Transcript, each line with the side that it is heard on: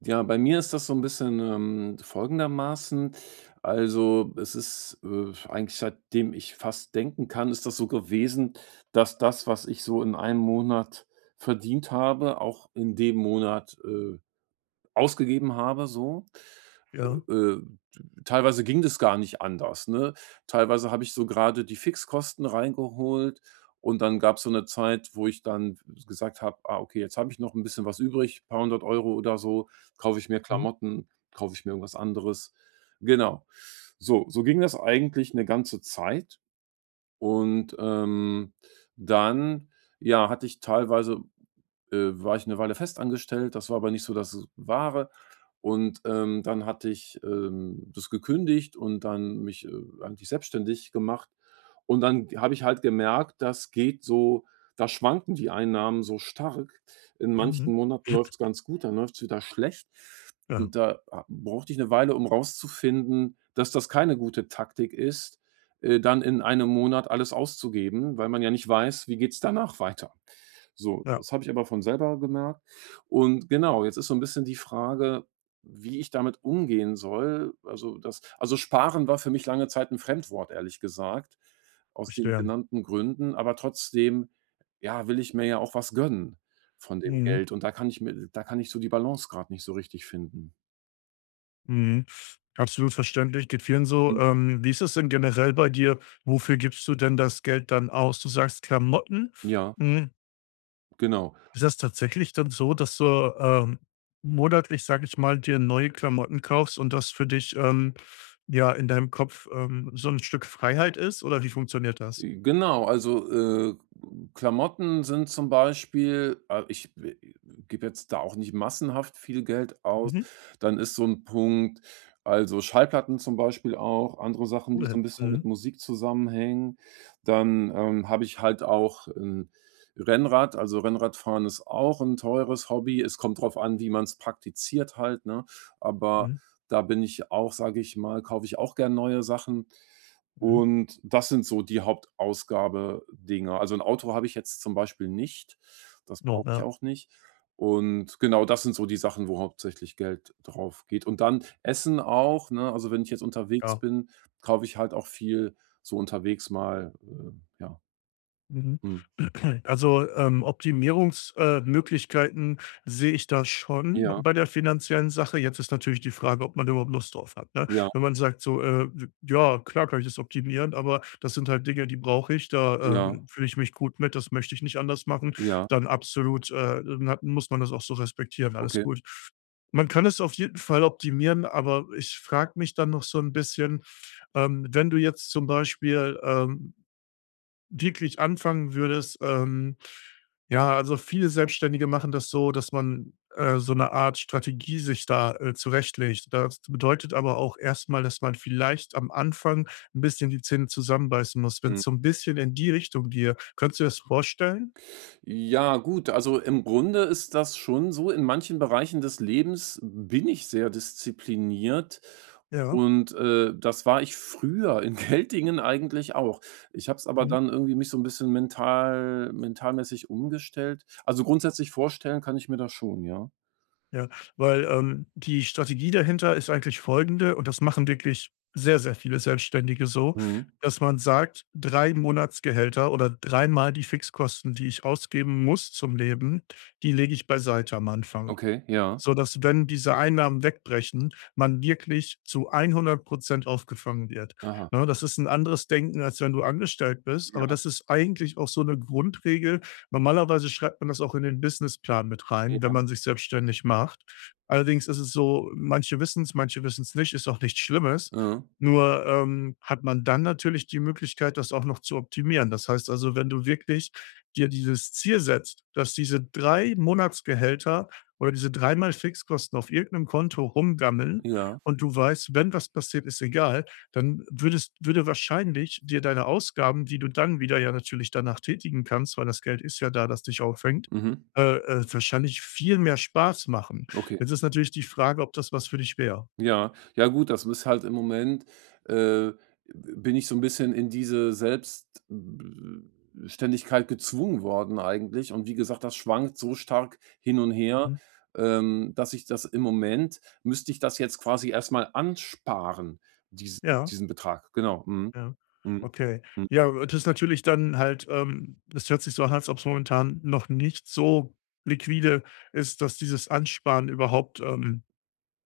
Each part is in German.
right: Ja, bei mir ist das so ein bisschen, folgendermaßen. Also, es ist, eigentlich seitdem ich fast denken kann, ist das so gewesen, dass das, was ich so in einem Monat verdient habe, auch in dem Monat ausgegeben habe so.
left: Ja.
right: Äh, äh, Teilweise ging das gar nicht anders, ne? Teilweise habe ich so gerade die Fixkosten reingeholt und dann gab es so eine Zeit, wo ich dann gesagt habe: „Ah, okay, jetzt habe ich noch ein bisschen was übrig, paar hundert Euro oder so, kaufe ich mir
left: Mhm.
right: Klamotten, kaufe ich mir irgendwas anderes.“ Genau. So ging das eigentlich eine ganze Zeit und, dann, ja, hatte ich teilweise war ich eine Weile festangestellt, das war aber nicht so das Wahre. Und, dann hatte ich, das gekündigt und dann mich, eigentlich selbstständig gemacht. Und dann habe ich halt gemerkt, das geht so, da schwanken die Einnahmen so stark. In
left: Mhm.
right: manchen Monaten läuft's ganz gut, dann läuft's wieder schlecht.
left: Ja,
right: Und da ha brauchte ich eine Weile, um rauszufinden, dass das keine gute Taktik ist, dann in einem Monat alles auszugeben, weil man ja nicht weiß, wie geht's danach weiter. So,
left: ja,
right: das habe ich aber von selber gemerkt. Und genau, jetzt ist so ein bisschen die Frage, wie ich damit umgehen soll. Also, sparen war für mich lange Zeit ein Fremdwort, ehrlich gesagt, aus den
left: verstehe.
right: genannten Gründen. Aber trotzdem, ja, will ich mir ja auch was gönnen von dem
left: Mhm.
right: Geld. Und da kann ich so die Balance gerade nicht so richtig finden.
left: Mhm. Absolut verständlich, geht vielen so.
right: Mhm.
left: Wie ist es denn generell bei dir? Wofür gibst du denn das Geld dann aus? Du sagst Klamotten.
right: Ja,
left: Hm,
right: genau.
left: ist das tatsächlich dann so, dass du, ähm, monatlich, sage ich mal, dir neue Klamotten kaufst und das für dich, ja, in deinem Kopf, so ein Stück Freiheit ist, oder wie funktioniert das?
right: Genau, also, Klamotten sind zum Beispiel, ich gebe jetzt da auch nicht massenhaft viel Geld aus.
left: Mhm,
right: Dann ist so ein Punkt, also, Schallplatten zum Beispiel auch, andere Sachen, die so
left: cool.
right: ein bisschen mit
left: Mhm,
right: Musik zusammenhängen. Dann, habe ich halt auch ein Rennrad. Also, Rennradfahren ist auch ein teures Hobby. Es kommt drauf an, wie man es praktiziert halt, ne? Aber
left: mhm,
right: da bin ich auch, sage ich mal, kaufe ich auch gern neue Sachen.
left: mhm.
right: Und das sind so die Hauptausgabedinger. Also 'n Auto habe ich jetzt zum Beispiel nicht. Das
left: Oh,
right: brauche ich
left: ja,
right: auch nicht. Und genau, das sind so die Sachen, wo hauptsächlich Geld drauf geht. Und dann Essen auch, ne? Also, wenn ich jetzt unterwegs
left: ja.
right: bin, kaufe ich halt auch viel so unterwegs mal, ja.
left: Mhm.
right: Mhm.
left: Also, Optimierungs Möglichkeiten sehe ich da schon
right: Ja,
left: bei der finanziellen Sache. Jetzt ist natürlich die Frage, ob man überhaupt Lust drauf hat, ne?
right: ja,
left: Wenn man sagt so: „Ja, klar kann ich das optimieren, aber das sind halt Dinge, die brauche ich, da,
right: ja,
left: fühle ich mich gut mit, das möchte ich nicht anders machen“,
right: ja.
left: dann absolut, dann hat muss man das auch so respektieren, alles
right: Okay.
left: gut. Man kann es auf jeden Fall optimieren, aber ich frage mich dann noch so ein bisschen, wenn du jetzt zum Beispiel, wirklich anfangen würdest, ja, also viele Selbstständige machen das so, dass man, so eine Art Strategie sich da, zurechtlegt. Das bedeutet aber auch erstmal, dass man vielleicht am Anfang ein bisschen die Zähne zusammenbeißen muss, wenn es
right: Mhm.
left: so ein bisschen in die Richtung geht. Könntest du dir das vorstellen?
right: Ja, gut, also im Grunde ist das schon so. In manchen Bereichen des Lebens bin ich sehr diszipliniert
left: Ja,
right: und, das war ich früher in Geltingen eigentlich auch. Ich habe es aber
left: mhm.
right: dann irgendwie mich so ein bisschen mentalmäßig umgestellt. Also, grundsätzlich vorstellen kann ich mir das schon, ja.
left: Ja, weil, die Strategie dahinter ist eigentlich folgende und das machen wirklich sehr, sehr viele Selbstständige so,
right: Mhm.
left: dass man sagt: „3 Monatsgehälter oder dreimal die Fixkosten, die ich ausgeben muss zum Leben, die lege ich beiseite am Anfang.“
right: Okay, ja.
left: Sodass, wenn diese Einnahmen wegbrechen, man wirklich zu 100 aufgefangen wird.
right: Aha.
left: Ne, das ist ein anderes Denken, als wenn du angestellt bist, aber
right: Ja,
left: das ist eigentlich auch so eine Grundregel. Normalerweise schreibt man das auch in den Businessplan mit rein,
right: ja.
left: wenn man sich selbstständig macht. Allerdings ist es so, manche wissen es, manche wissen es nicht, ist auch nichts Schlimmes.
right: Mhm.
left: Nur, hat man dann natürlich die Möglichkeit, das auch noch zu optimieren. Das heißt also, wenn du wirklich dir dieses Ziel setzt, dass diese 3 Monatsgehälter oder diese dreimal Fixkosten auf irgendeinem Konto rumgammeln
right: Ja.
left: und du weißt, wenn was passiert, ist egal, dann würde wahrscheinlich dir deine Ausgaben, die du dann wieder ja natürlich danach tätigen kannst, weil das Geld ist ja da, das dich auffängt,
right: Mhm.
left: wahrscheinlich viel mehr Spaß machen.
right: Okay.
left: Jetzt ist natürlich die Frage, ob das was für dich wäre.
right: Ja, ja gut, das ist halt im Moment, äh, bin ich so ein bisschen in diese Selbstständigkeit gezwungen worden eigentlich und wie gesagt, das schwankt so stark hin und her,
left: Hm?
right: dass ich das, im Moment müsste ich das jetzt quasi erstmal ansparen, diesen
left: Ja,
right: diesen Betrag. Genau. Mhm.
left: ja.
right: Mhm.
left: Okay.
right: Mhm.
left: Ja, das ist natürlich dann halt, das hört sich so an, als ob's momentan noch nicht so liquide ist, dass dieses Ansparen überhaupt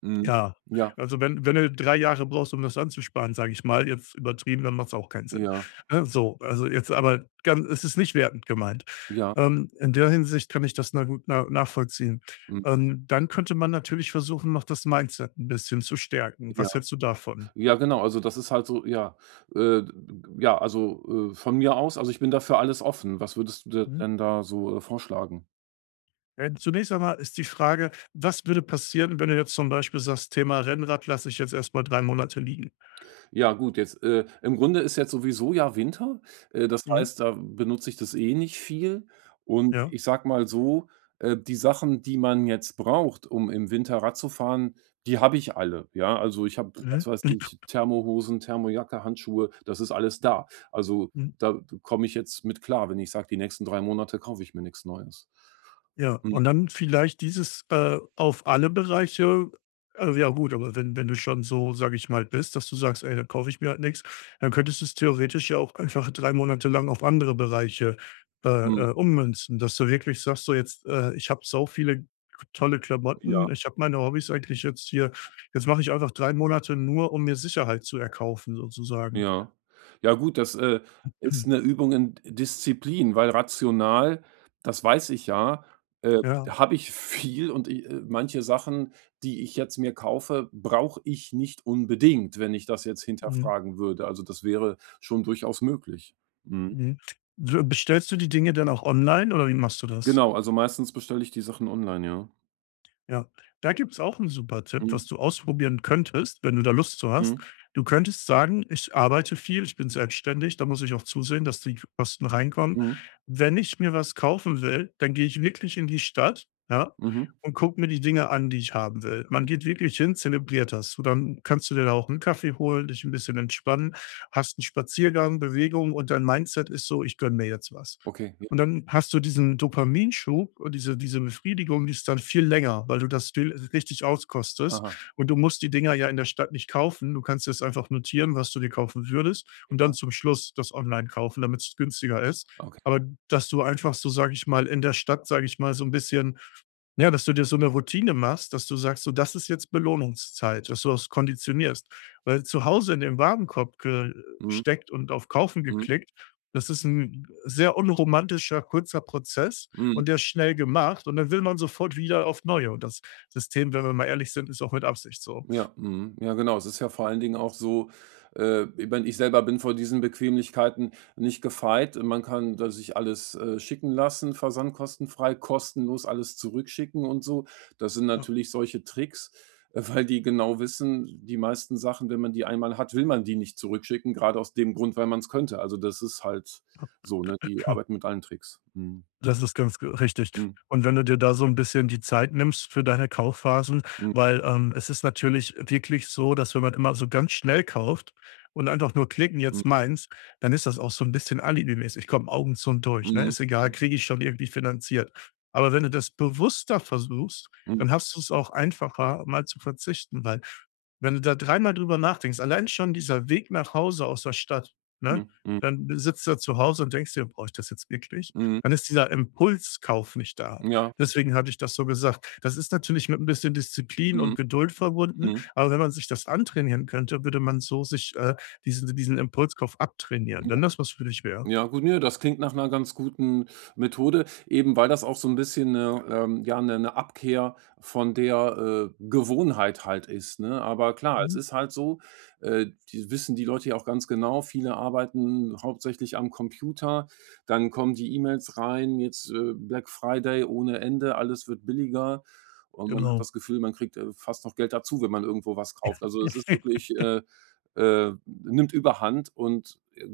right: Mhm.
left: Ja,
right: Ja,
left: also wenn du 3 Jahre brauchst, um das anzusparen, sage ich mal, jetzt übertrieben, dann macht es auch keinen Sinn.
right: ja,
left: Ne, so, also jetzt aber ganz, es ist nicht wertend gemeint.
right: ja,
left: In der Hinsicht kann ich das na gut nachvollziehen.
right: mhm,
left: Dann könnte man natürlich versuchen, noch das Mindset ein bisschen zu stärken.
right: ja.
left: Was hältst du davon?
right: Ja, genau, also das ist halt so, ja, äh, ja, also, von mir aus, also, ich bin dafür alles offen. Was würdest du dir
left: Mhm.
right: denn da so, vorschlagen?
left: Zunächst einmal ist die Frage, was würde passieren, wenn du jetzt zum Beispiel sagst: „Thema Rennrad lasse ich jetzt erst mal 3 Monate liegen?“
right: Ja gut, jetzt, im Grunde ist jetzt sowieso ja Winter. Das
left: Mhm,
right: heißt, da benutze ich das eh nicht viel. Und
left: ja,
right: ich sag mal so, die Sachen, die man jetzt braucht, um im Winter Rad zu fahren, die habe ich alle, ja? Also, ich habe,
left: mhm,
right: was weiß ich, Thermohosen, Thermojacke, Handschuhe, das ist alles da. Also,
left: mhm.
right: da komme ich jetzt mit klar, wenn ich sage, die nächsten 3 Monate kaufe ich mir nichts Neues.
left: Ja,
right: Mhm,
left: und dann vielleicht dieses, auf alle Bereiche, also, ja gut, aber wenn du schon so, sage ich mal, bist, dass du sagst: „Ey, dann kaufe ich mir halt nix“, dann könntest du's theoretisch ja auch einfach 3 Monate lang auf andere Bereiche, äh,
right: mhm,
left: ummünzen, dass du wirklich sagst so: „Jetzt, ich habe so viele tolle Klamotten,
right: ja.
left: ich habe meine Hobbys eigentlich jetzt hier, jetzt mache ich einfach 3 Monate nur, um mir Sicherheit zu erkaufen“, sozusagen.
right: Ja. Ja gut, das, ist
left: Hm,
right: eine Übung in Disziplin, weil rational, das weiß ich ja, äh,
left: ja,
right: habe ich viel und i manche Sachen, die ich jetzt mir kaufe, brauche ich nicht unbedingt, wenn ich das jetzt
left: mhm,
right: hinterfragen würde. Also, das wäre schon durchaus möglich. Mhm.
left: mhm. W Bestellst du die Dinge dann auch online oder wie machst du das?
right: Genau, also meistens bestelle ich die Sachen online, ja.
left: Ja, da gibt's auch 'n super Tipp,
right: Mhm.
left: was du ausprobieren könntest, wenn du da Lust zu hast.
right: Mhm.
left: Du könntest sagen: „Ich arbeite viel, ich bin selbstständig, da muss ich auch zusehen, dass die Kosten reinkommen.
right: Mhm.
left: Wenn ich mir was kaufen will, dann gehe ich wirklich in die Stadt, ja,
right: Mhm.
left: und gucke mir die Dinge an, die ich haben will.“ Man geht wirklich hin, zelebriert das. Und dann kannst du dir da auch 'n Kaffee holen, dich 'n bisschen entspannen, hast 'n Spaziergang, Bewegung und dein Mindset ist so: „Ich gönne mir jetzt was.“
right: Okay, ja.
left: Und dann hast du diesen Dopaminschub und diese Befriedigung, die ist dann viel länger, weil du das viel richtig auskostest.
right: Aha,
left: Und du musst die Dinger ja in der Stadt nicht kaufen. Du kannst jetzt einfach notieren, was du dir kaufen würdest und dann
right: ja.
left: zum Schluss das online kaufen, damit es günstiger ist.
right: Okay.
left: Aber dass du einfach so, sage ich mal, in der Stadt, sage ich mal, so ein bisschen, ja, dass du dir so eine Routine machst, dass du sagst: „So, das ist jetzt Belohnungszeit“, dass du das konditionierst. Weil zu Hause in den Warenkorb
right: Mhm.
left: gesteckt und auf Kaufen
right: Mhm.
left: geklickt, das ist ein sehr unromantischer, kurzer Prozess
right: Mhm.
left: und der ist schnell gemacht und dann will man sofort wieder auf neue und das System, wenn wir mal ehrlich sind, ist auch mit Absicht so.
right: Ja, mhm. Ja, genau. Es ist ja vor allen Dingen auch so, ich meine, ich selber bin vor diesen Bequemlichkeiten nicht gefeit. Man kann da sich alles, schicken lassen, versandkostenfrei, kostenlos alles zurückschicken und so. Das sind
left: Ja.
right: natürlich solche Tricks, weil die genau wissen, die meisten Sachen, wenn man die einmal hat, will man die nicht zurückschicken, gerade aus dem Grund, weil man es könnte. Also, das ist halt
left: Ja.
right: so, ne? Die arbeiten mit allen Tricks. Mhm.
left: Das ist ganz ge richtig.
right: Mhm.
left: Und wenn du dir da so ein bisschen die Zeit nimmst für deine Kaufphasen, weil, es ist natürlich wirklich so, dass wenn man immer so ganz schnell kauft und einfach nur klicken:
right: Mhm.
left: „Jetzt meins“, dann ist das auch so ein bisschen alibimäßig. Komm, Augen zu durch, ne?
right: Mhm.
left: Ist egal,
right: Mhm.
left: kriege ich schon irgendwie finanziert. Aber wenn du das bewusster versuchst,
right: Mhm.
left: dann hast du es auch einfacher, mal zu verzichten, weil wenn du da dreimal drüber nachdenkst, allein schon dieser Weg nach Hause aus der Stadt, ne?
right: Mhm. Mhm.
left: Dann sitzt du zu Hause und denkst dir: „Brauche ich das jetzt wirklich?“
right: Mhm.
left: Dann ist dieser Impulskauf nicht da.
right: Ja.
left: Deswegen hatte ich das so gesagt. Das ist natürlich mit ein bisschen Disziplin
right: Mhm.
left: und Geduld verbunden,
right: Mhm.
left: aber wenn man sich das antrainieren könnte, würde man so sich, diesen Impulskauf abtrainieren, wenn das was für dich wäre.
right: Ja, gut, ne, das klingt nach einer ganz guten Methode, eben weil das auch so ein bisschen eine Abkehr von der, Gewohnheit halt ist, ne? Aber klar, es
left: Mhm,
right: ist halt so, äh, die wissen die Leute ja auch ganz genau, viele arbeiten hauptsächlich am Computer, dann kommen die E-Mails rein, jetzt, Black Friday ohne Ende, alles wird billiger und man hat
left: genau.
right: das Gefühl, man kriegt, fast noch Geld dazu, wenn man irgendwo was kauft. Also, es ist wirklich, nimmt Überhand und,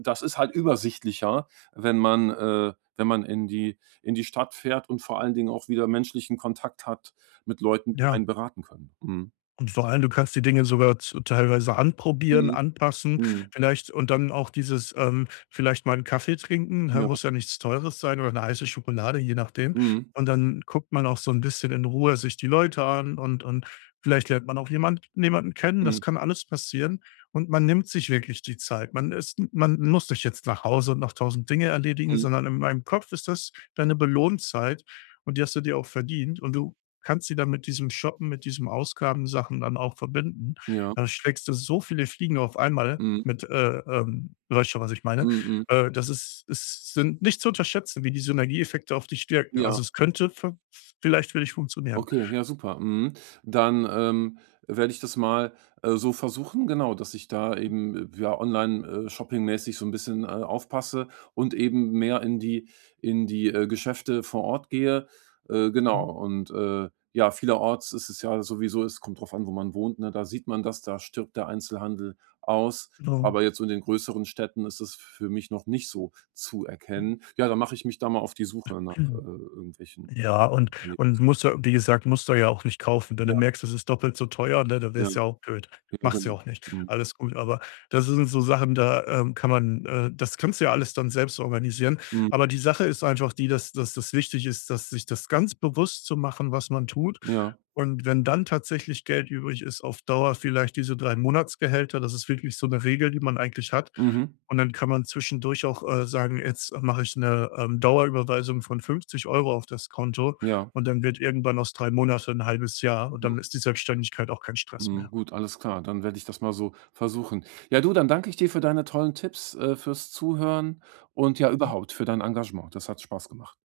right: das ist halt übersichtlicher, wenn man, in die Stadt fährt und vor allen Dingen auch wieder menschlichen Kontakt hat mit Leuten, die
left: Ja.
right: einen beraten können. Mhm.
left: Und vor allem, du kannst die Dinge sogar z teilweise anprobieren,
right: Mhm.
left: anpassen,
right: Mhm.
left: vielleicht und dann auch dieses, vielleicht mal einen Kaffee trinken, ne,
right: Ja.
left: muss ja nichts Teures sein oder eine heiße Schokolade, je nachdem.
right: Mhm.
left: Und dann guckt man auch so ein bisschen in Ruhe sich die Leute an, und vielleicht lernt man auch jemanden kennen.
right: Mhm.
left: Das kann alles passieren und man nimmt sich wirklich die Zeit. Man muss nicht jetzt nach Hause und noch tausend Dinge erledigen,
right: Mhm.
left: sondern in meinem Kopf ist das deine Belohnzeit und die hast du dir auch verdient und du kannst sie dann mit diesem Shoppen, mit diesem Ausgabensachen dann auch verbinden.
right: Ja.
left: Da schlägst du so viele Fliegen auf einmal
right: Mhm.
left: mit, du weißt schon, was ich meine.
right: Mhm. Mhm.
left: Das ist Es sind nicht zu unterschätzen, wie die Synergieeffekte auf dich wirken.
right: Ja.
left: Also, es könnte v vielleicht für dich funktionieren.
right: Okay, ja super. Mhm. Dann, werde ich das mal, so versuchen, genau, dass ich da eben, ja, online, shopping mäßig, so ein bisschen, aufpasse und eben mehr in die Geschäfte vor Ort gehe.
left: Mhm,
right: Genau und, ja, vielerorts ist es ja sowieso, es kommt drauf an, wo man wohnt, ne? Da sieht man das, da stirbt der Einzelhandel aus,
left: genau.
right: aber jetzt so in den größeren Städten ist es für mich noch nicht so zu erkennen. Ja, da mache ich mich da mal auf die Suche nach, irgendwelchen
left: Ja, und
right: Erlebnissen.
left: musst du, wie gesagt, musst du ja auch nicht kaufen. Wenn
right: Ja,
left: du merkst, es ist doppelt so teuer, ne, dann
right: ja.
left: wär's ja auch blöd.
right: Ja,
left: Machst ja
right: genau.
left: auch nicht.
right: Mhm.
left: Alles gut, aber das sind so Sachen, da, kann man, das kannst du ja alles dann selbst organisieren.
right: Mhm.
left: Aber die Sache ist einfach die, dass das wichtig ist, dass sich das ganz bewusst zu machen, was man tut.
right: Ja.
left: Und wenn dann tatsächlich Geld übrig ist, auf Dauer vielleicht diese 3 Monatsgehälter, das ist wirklich so eine Regel, die man eigentlich hat
right: Mhm.
left: und dann kann man zwischendurch auch, sagen: „Jetzt mache ich eine Dauerüberweisung von 50 Euro auf das Konto.“
right: Ja.
left: Und dann wird irgendwann aus 3 Monate ein halbes Jahr und dann ist die Selbstständigkeit auch kein Stress
right: Mhm.
left: mehr,
right: Gut, alles klar. Dann werde ich das mal so versuchen. Ja, du, dann danke ich dir für deine tollen Tipps, fürs Zuhören und ja,
left: ne?
right: überhaupt für dein Engagement. Das hat Spaß gemacht.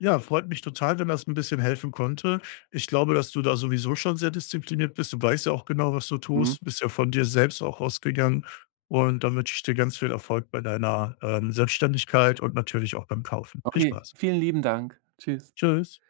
left: Ja, freut mich total, wenn das ein bisschen helfen konnte. Ich glaube, dass du da sowieso schon sehr diszipliniert bist. Du weißt ja auch genau, was du
right: Mhm.
left: tust, bist ja von dir selbst auch ausgegangen. Und dann wünsche ich dir ganz viel Erfolg bei deiner, Selbstständigkeit und natürlich auch beim Kaufen. Viel
right: Okay,
left: Spaß.
right: vielen lieben Dank. Tschüss.
left: Tschüss.